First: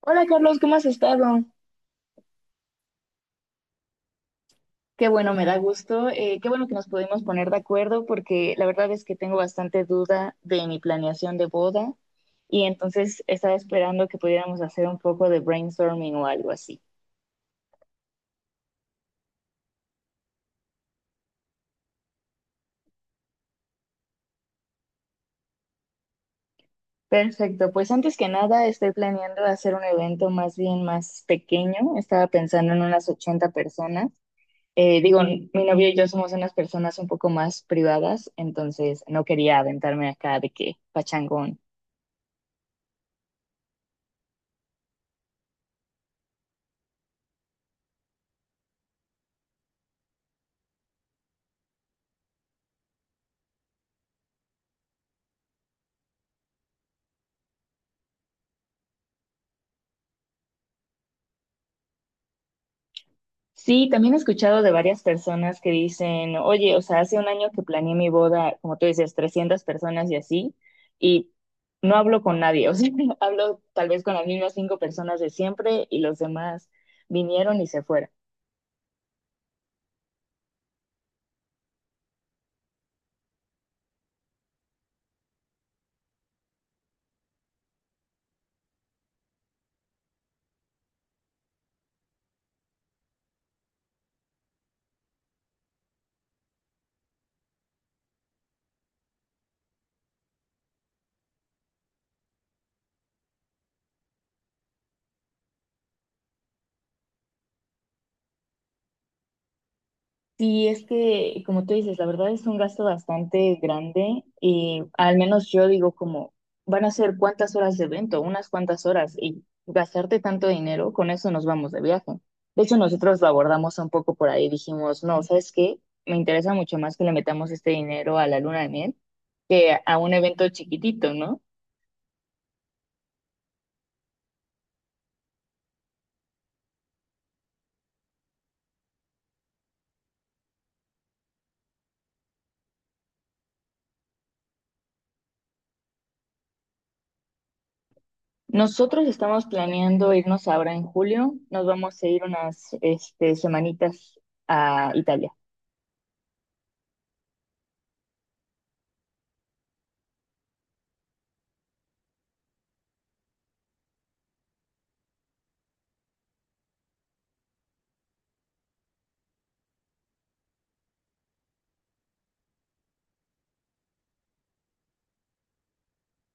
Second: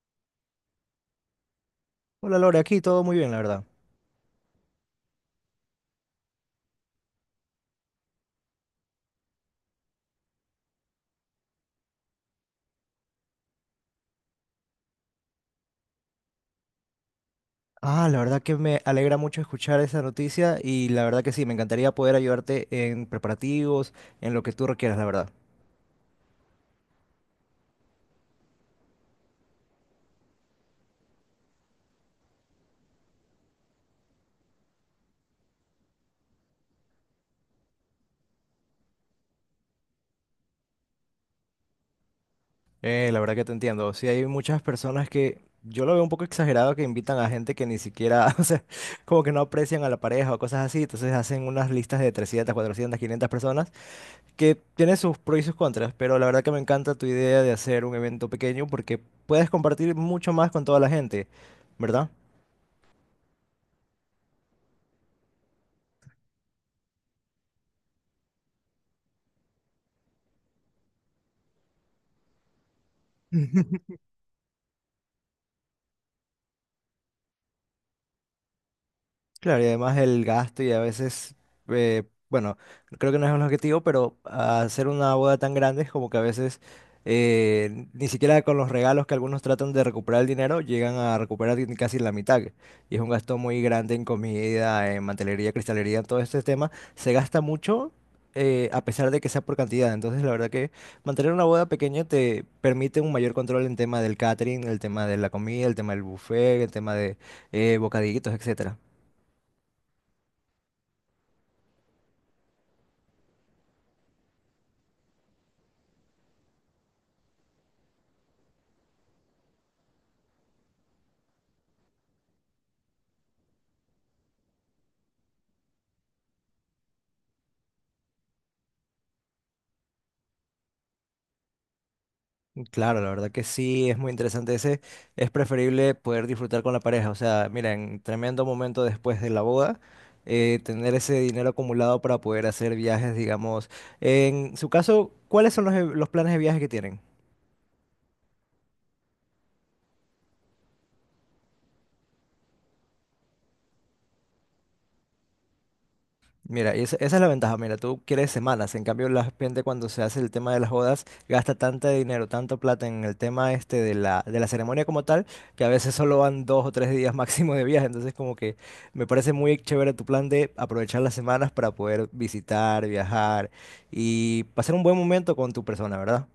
Hola Carlos, ¿cómo has estado? Hola Lore, aquí todo muy bien, la verdad. Qué bueno, me da gusto. Qué bueno que nos pudimos poner de acuerdo porque la verdad es que tengo bastante duda de mi planeación de boda y entonces estaba esperando que pudiéramos hacer un poco de brainstorming o algo así. La verdad que me alegra mucho escuchar esa noticia y la verdad que sí, me encantaría poder ayudarte en preparativos, en lo que tú requieras, la verdad. Perfecto, pues antes que nada estoy planeando hacer un evento más bien más pequeño. Estaba pensando en unas 80 personas. Digo, mi novio y yo somos unas personas un poco más privadas, entonces no quería aventarme acá de que pachangón. La verdad que te entiendo. Sí, hay muchas personas que yo lo veo un poco exagerado que invitan a gente que ni siquiera, o sea, como que no aprecian a la pareja o cosas así, entonces hacen unas listas de 300, 400, 500 personas que tienen sus pros y sus contras, pero la verdad que me encanta tu idea de hacer un evento pequeño porque puedes compartir mucho más con toda la gente, ¿verdad? Sí, también he escuchado de varias personas que dicen, oye, o sea, hace un año que planeé mi boda, como tú dices, 300 personas y así, y no hablo con nadie, o sea, hablo tal vez con las mismas cinco personas de siempre y los demás vinieron y se fueron. Claro, y además el gasto y a veces, eh, bueno, creo que no es un objetivo, pero hacer una boda tan grande es como que a veces ni siquiera con los regalos que algunos tratan de recuperar el dinero, llegan a recuperar ni casi la mitad. Y es un gasto muy grande en comida, en mantelería, cristalería, en todo este tema. Se gasta mucho a pesar de que sea por cantidad. Entonces, la verdad que mantener una boda pequeña te permite un mayor control en tema del catering, el tema de la comida, el tema del buffet, el tema de bocadillitos, etc. Sí, es que, como tú dices, la verdad es un gasto bastante grande y al menos yo digo como, van a ser cuántas horas de evento, unas cuantas horas y gastarte tanto dinero, con eso nos vamos de viaje. De hecho, nosotros lo abordamos un poco por ahí, dijimos, no, ¿sabes qué? Me interesa mucho más que le metamos este dinero a la luna de miel que a un evento chiquitito, ¿no? Claro, la verdad que sí, es muy interesante ese. Es preferible poder disfrutar con la pareja. O sea, miren, tremendo momento después de la boda, tener ese dinero acumulado para poder hacer viajes, digamos. En su caso, ¿cuáles son los, los planes de viaje que tienen? Nosotros estamos planeando irnos ahora en julio, nos vamos a ir unas, este, semanitas a Italia. Mira, y esa es la ventaja. Mira, tú quieres semanas. En cambio, la gente cuando se hace el tema de las bodas gasta tanto dinero, tanto plata en el tema este de la ceremonia como tal, que a veces solo van dos o tres días máximo de viaje. Entonces, como que me parece muy chévere tu plan de aprovechar las semanas para poder visitar, viajar y pasar un buen momento con tu persona, ¿verdad?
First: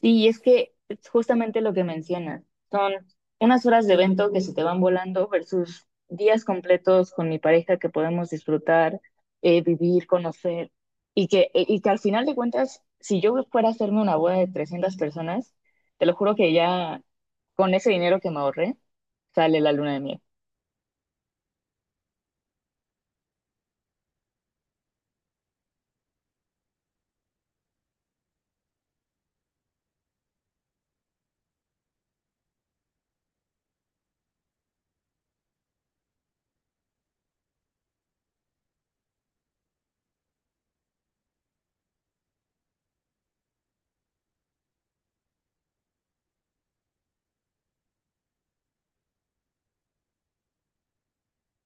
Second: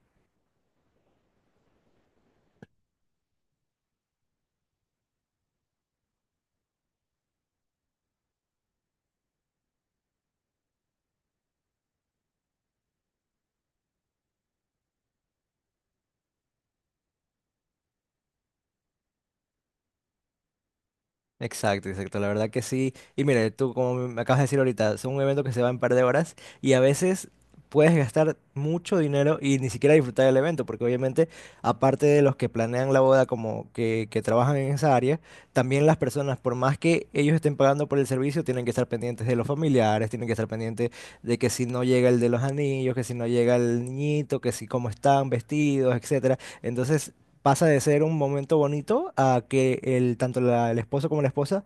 Sí, es que es justamente lo que mencionas, son unas horas de evento que se te van volando versus días completos con mi pareja que podemos disfrutar, vivir, conocer, y que al final de cuentas, si yo fuera a hacerme una boda de 300 personas, te lo juro que ya con ese dinero que me ahorré, sale la luna de miel. Exacto, exacto, la verdad que sí. Y mire, tú como me acabas de decir ahorita, es un evento que se va en un par de horas y a veces puedes gastar mucho dinero y ni siquiera disfrutar del evento, porque obviamente aparte de los que planean la boda como que trabajan en esa área, también las personas, por más que ellos estén pagando por el servicio, tienen que estar pendientes de los familiares, tienen que estar pendientes de que si no llega el de los anillos, que si no llega el niñito, que si cómo están vestidos, etcétera. Entonces pasa de ser un momento bonito a que el, tanto el esposo como la esposa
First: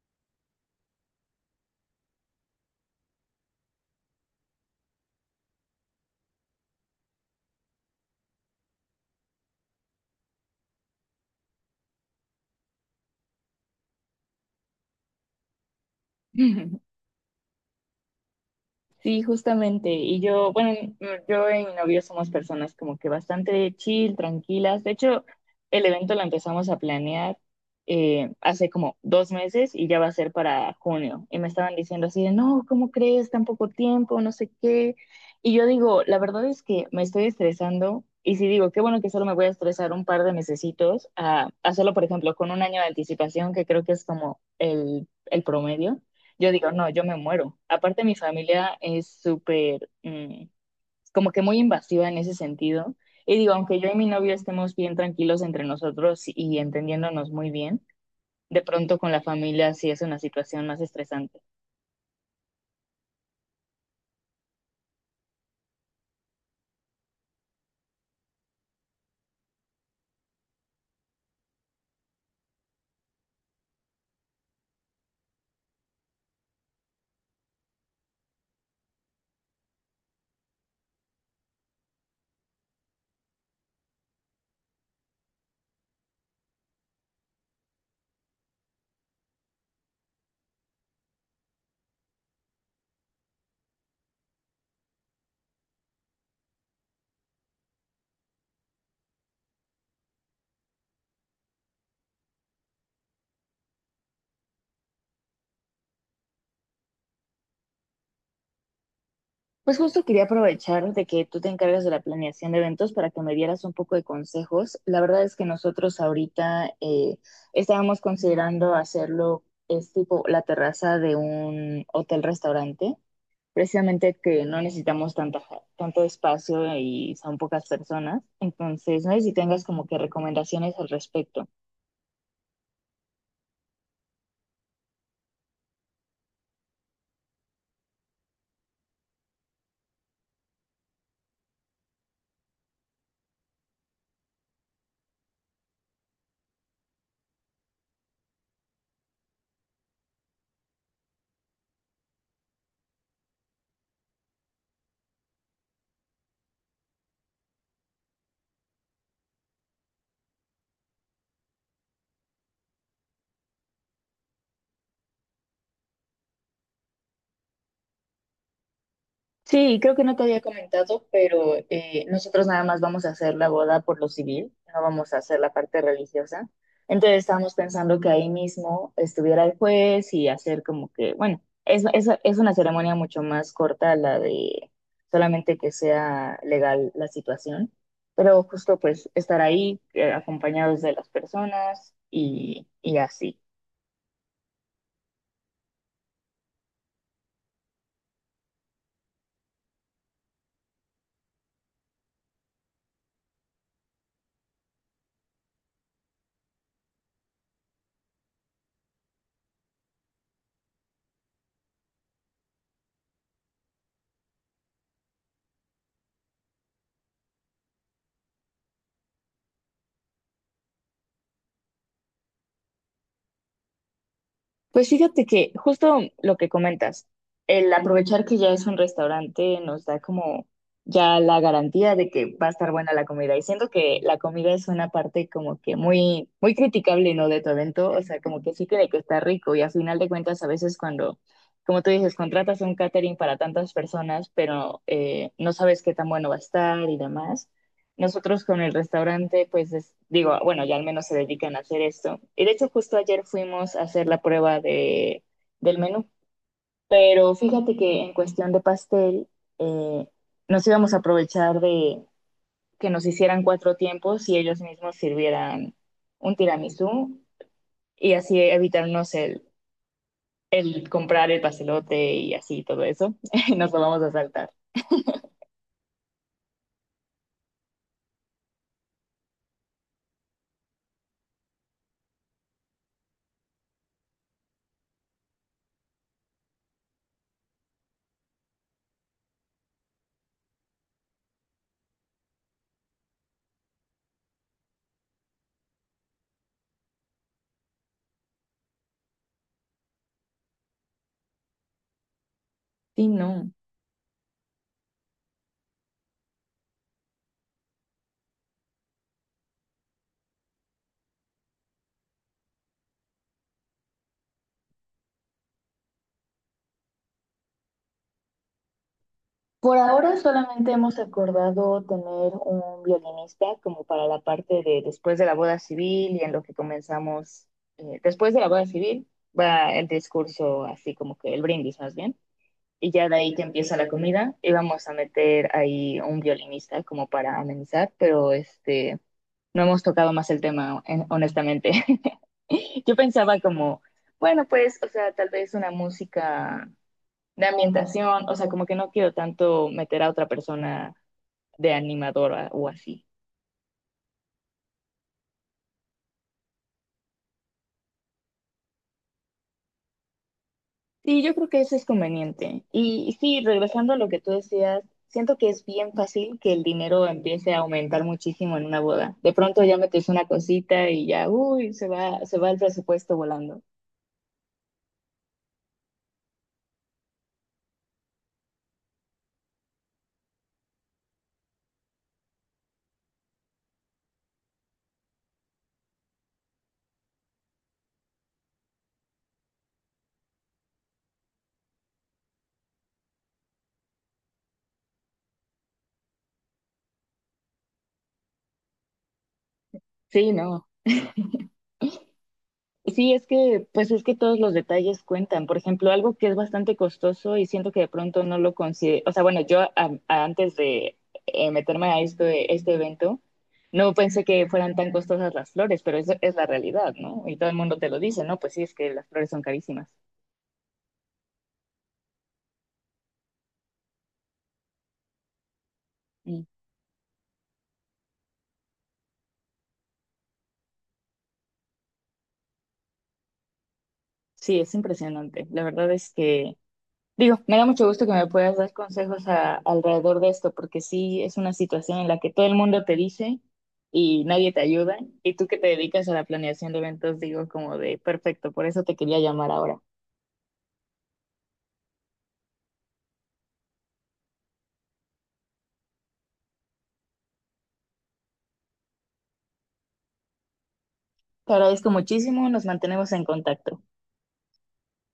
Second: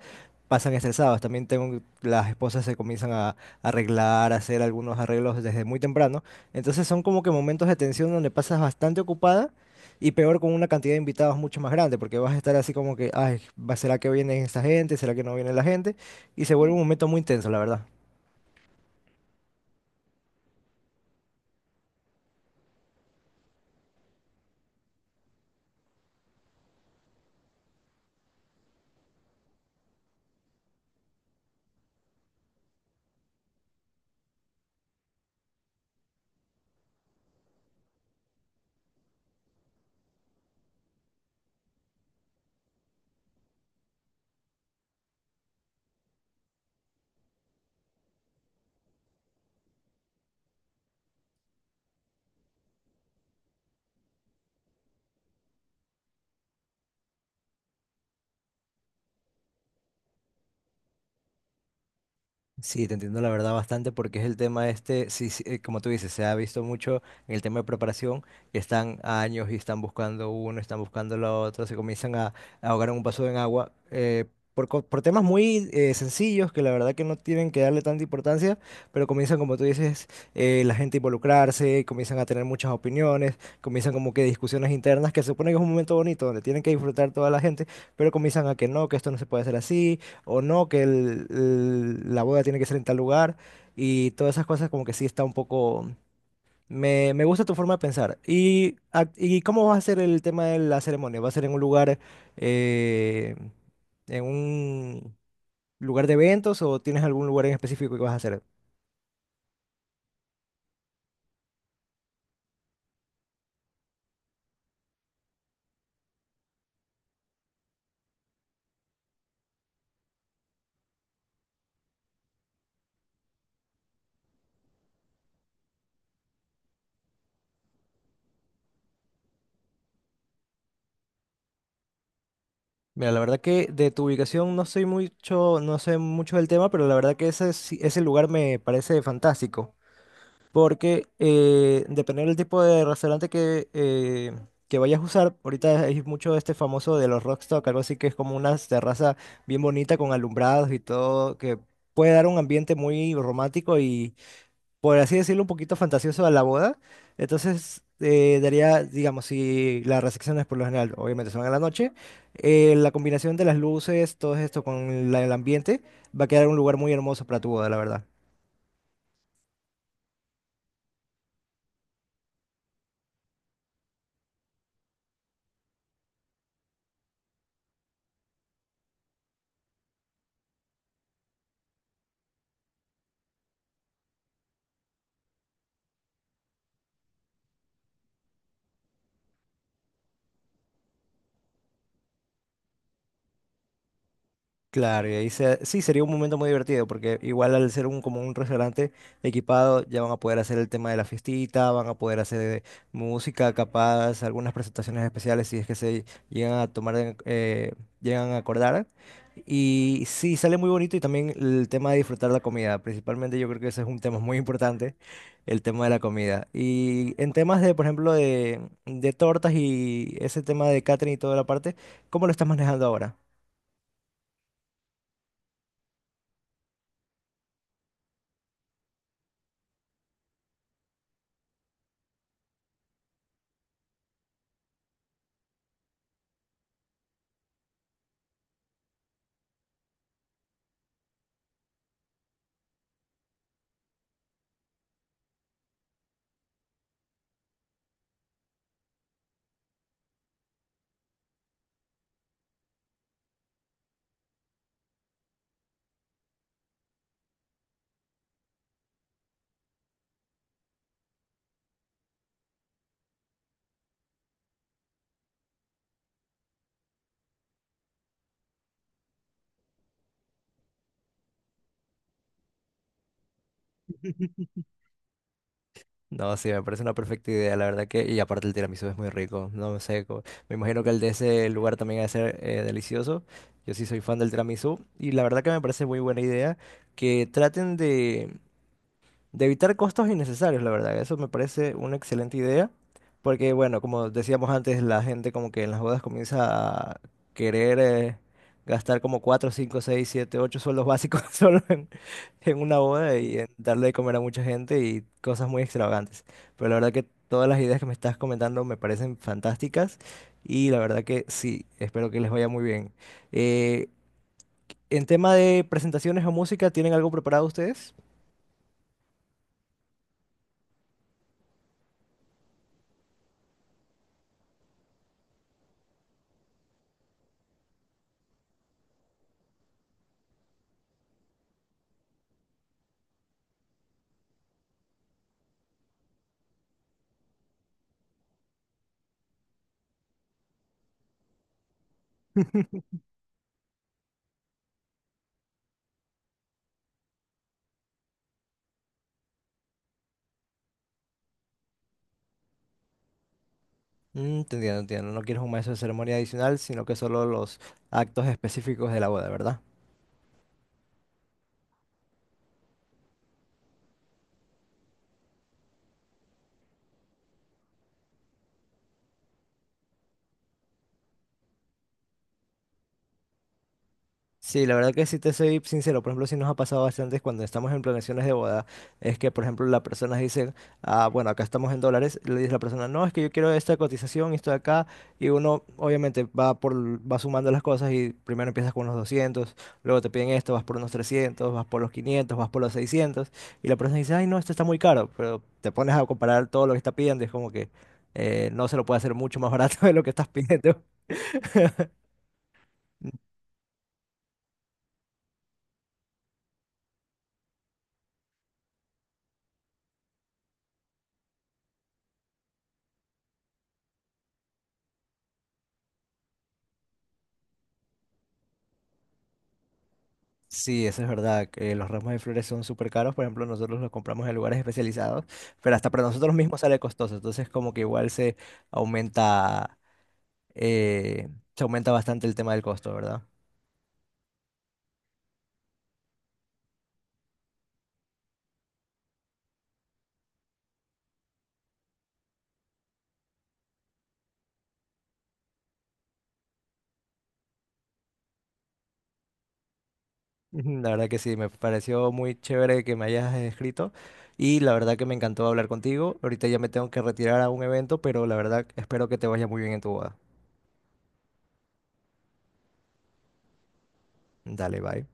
pasan estresados. También tengo, las esposas se comienzan a, arreglar, a hacer algunos arreglos desde muy temprano. Entonces son como que momentos de tensión donde pasas bastante ocupada y peor con una cantidad de invitados mucho más grande, porque vas a estar así como que, ay, ¿será que viene esta gente? ¿Será que no viene la gente? Y se vuelve un momento muy intenso, la verdad. Sí, justamente. Bueno, yo y mi novio somos personas como que bastante chill, tranquilas. De hecho, el evento lo empezamos a planear hace como 2 meses y ya va a ser para junio. Y me estaban diciendo así de, no, ¿cómo crees? Tan poco tiempo, no sé qué. Y yo digo, la verdad es que me estoy estresando. Y si digo, qué bueno que solo me voy a estresar un par de mesecitos a hacerlo, por ejemplo, con un año de anticipación, que creo que es como el promedio. Yo digo, no, yo me muero. Aparte, mi familia es súper, como que muy invasiva en ese sentido. Y digo, aunque yo y mi novio estemos bien tranquilos entre nosotros y entendiéndonos muy bien, de pronto con la familia sí es una situación más estresante. Sí, te entiendo la verdad bastante porque es el tema este, sí, sí, como tú dices, se ha visto mucho en el tema de preparación, que están a años y están buscando uno, están buscando lo otro, se comienzan a ahogar en un vaso de agua por, por temas muy sencillos que la verdad que no tienen que darle tanta importancia, pero comienzan, como tú dices, la gente a involucrarse, comienzan a tener muchas opiniones, comienzan como que discusiones internas, que se supone que es un momento bonito donde tienen que disfrutar toda la gente, pero comienzan a que no, que esto no se puede hacer así o no, que la boda tiene que ser en tal lugar y todas esas cosas como que sí está un poco... Me gusta tu forma de pensar. ¿Y, y cómo va a ser el tema de la ceremonia? ¿Va a ser eh, en un lugar de eventos o tienes algún lugar en específico que vas a hacer? Pues justo quería aprovechar de que tú te encargas de la planeación de eventos para que me dieras un poco de consejos. La verdad es que nosotros ahorita estábamos considerando hacerlo, es tipo la terraza de un hotel-restaurante precisamente que no necesitamos tanta, tanto espacio y son pocas personas. Entonces, no sé si tengas como que recomendaciones al respecto. Mira, la verdad que de tu ubicación no soy mucho, no sé mucho del tema, pero la verdad que ese, ese lugar me parece fantástico. Porque dependiendo del tipo de restaurante que vayas a usar, ahorita hay mucho este famoso de los Rockstock, algo así que es como una terraza bien bonita con alumbrados y todo, que puede dar un ambiente muy romántico y, por así decirlo, un poquito fantasioso a la boda. Entonces, daría, digamos, si las recepciones por lo general, obviamente son en la noche, la combinación de las luces, todo esto con el ambiente, va a quedar un lugar muy hermoso para tu boda, la verdad. Sí, creo que no te había comentado, pero nosotros nada más vamos a hacer la boda por lo civil, no vamos a hacer la parte religiosa. Entonces estábamos pensando que ahí mismo estuviera el juez y hacer como que, bueno, es una ceremonia mucho más corta la de solamente que sea legal la situación, pero justo pues estar ahí acompañados de las personas y así. Claro, y ahí sí sería un momento muy divertido, porque igual al ser un como un restaurante equipado, ya van a poder hacer el tema de la fiestita, van a poder hacer música, capaz, algunas presentaciones especiales si es que se llegan a tomar, llegan a acordar. Y sí, sale muy bonito y también el tema de disfrutar la comida. Principalmente yo creo que ese es un tema muy importante, el tema de la comida. Y en temas de, por ejemplo, de tortas y ese tema de catering y toda la parte, ¿cómo lo estás manejando ahora? Pues fíjate que justo lo que comentas, el aprovechar que ya es un restaurante nos da como ya la garantía de que va a estar buena la comida. Y siento que la comida es una parte como que muy, muy criticable, ¿no? De tu evento. O sea, como que sí cree que está rico. Y a final de cuentas, a veces cuando, como tú dices, contratas un catering para tantas personas, pero no sabes qué tan bueno va a estar y demás. Nosotros con el restaurante, pues digo, bueno, ya al menos se dedican a hacer esto. Y de hecho, justo ayer fuimos a hacer la prueba del menú. Pero fíjate que en cuestión de pastel, eh, nos íbamos a aprovechar de que nos hicieran cuatro tiempos y ellos mismos sirvieran un tiramisú y así evitarnos el comprar el pastelote y así todo eso. Nos lo vamos a saltar. No, sí, me parece una perfecta idea, la verdad que, y aparte el tiramisú es muy rico, no sé, me imagino que el de ese lugar también va a ser delicioso, yo sí soy fan del tiramisú, y la verdad que me parece muy buena idea que traten de evitar costos innecesarios, la verdad. Eso me parece una excelente idea, porque bueno, como decíamos antes, la gente como que en las bodas comienza a querer gastar como 4, 5, 6, 7, 8 sueldos básicos solo en una Sí, boda y en no. darle de comer a mucha gente y cosas muy extravagantes. Pero la verdad que todas las ideas que me estás comentando me parecen fantásticas y la verdad que sí, espero que les vaya muy bien. Eh, en tema de presentaciones o música, ¿tienen algo preparado ustedes? Por ahora solamente hemos acordado tener un violinista como para la parte de después de la boda civil y en lo que comenzamos, después de la boda civil va el discurso así como que el brindis más bien, y ya de ahí que empieza la comida y vamos a meter ahí un violinista como para amenizar, pero este, no hemos tocado más el tema honestamente. Yo pensaba como, bueno, pues, o sea, tal vez una música de ambientación, o sea, como que no quiero tanto meter a otra persona de animadora o así. Mm, te entiendo, entiendo. No quieres un maestro de ceremonia adicional, sino que solo los actos específicos de la boda, ¿verdad? Sí, yo creo que eso es conveniente. Y, sí, regresando a lo que tú decías, siento que es bien fácil que el dinero empiece a aumentar muchísimo en una boda. De pronto ya metes una cosita y ya, uy, se va el presupuesto volando. Sí, la verdad que si te soy sincero, por ejemplo, sí nos ha pasado bastante cuando estamos en planeaciones de boda, es que, por ejemplo, las personas dicen, ah, bueno, acá estamos en dólares, le dice la persona, no, es que yo quiero esta cotización y esto de acá, y uno obviamente va por, va sumando las cosas y primero empiezas con unos 200, luego te piden esto, vas por unos 300, vas por los 500, vas por los 600, y la persona dice, ay, no, esto está muy caro, pero te pones a comparar todo lo que está pidiendo, y es como que no se lo puede hacer mucho más barato de lo que estás Sí, no. pidiendo. Sí, es que, pues es que todos los detalles cuentan. Por ejemplo, algo que es bastante costoso y siento que de pronto no lo considero. O sea, bueno, yo antes de meterme a esto, este evento, no pensé que fueran tan costosas las flores, pero eso es la realidad, ¿no? Y todo el mundo te lo dice, ¿no? Pues sí, es que las flores son carísimas. Sí, eso es verdad, que los ramos de flores son súper caros, por ejemplo, nosotros los compramos en lugares especializados, pero hasta para nosotros Y mismos sale costoso, entonces como que igual aumenta, eh, se aumenta bastante el tema del costo, ¿verdad? sí, es impresionante. La verdad es que Digo, me da mucho gusto que me puedas dar consejos alrededor de esto, porque sí es una situación en la que todo el mundo te dice y nadie te ayuda, y tú que te dedicas a la planeación de eventos, digo como de perfecto, por eso te quería llamar ahora. Ujú, la verdad que sí, me pareció muy chévere que me hayas escrito y la verdad que me encantó hablar contigo. Ahorita ya me tengo que retirar a un evento, pero la verdad espero que te vaya muy bien en tu boda. Te agradezco muchísimo, nos mantenemos en contacto. Dale, bye.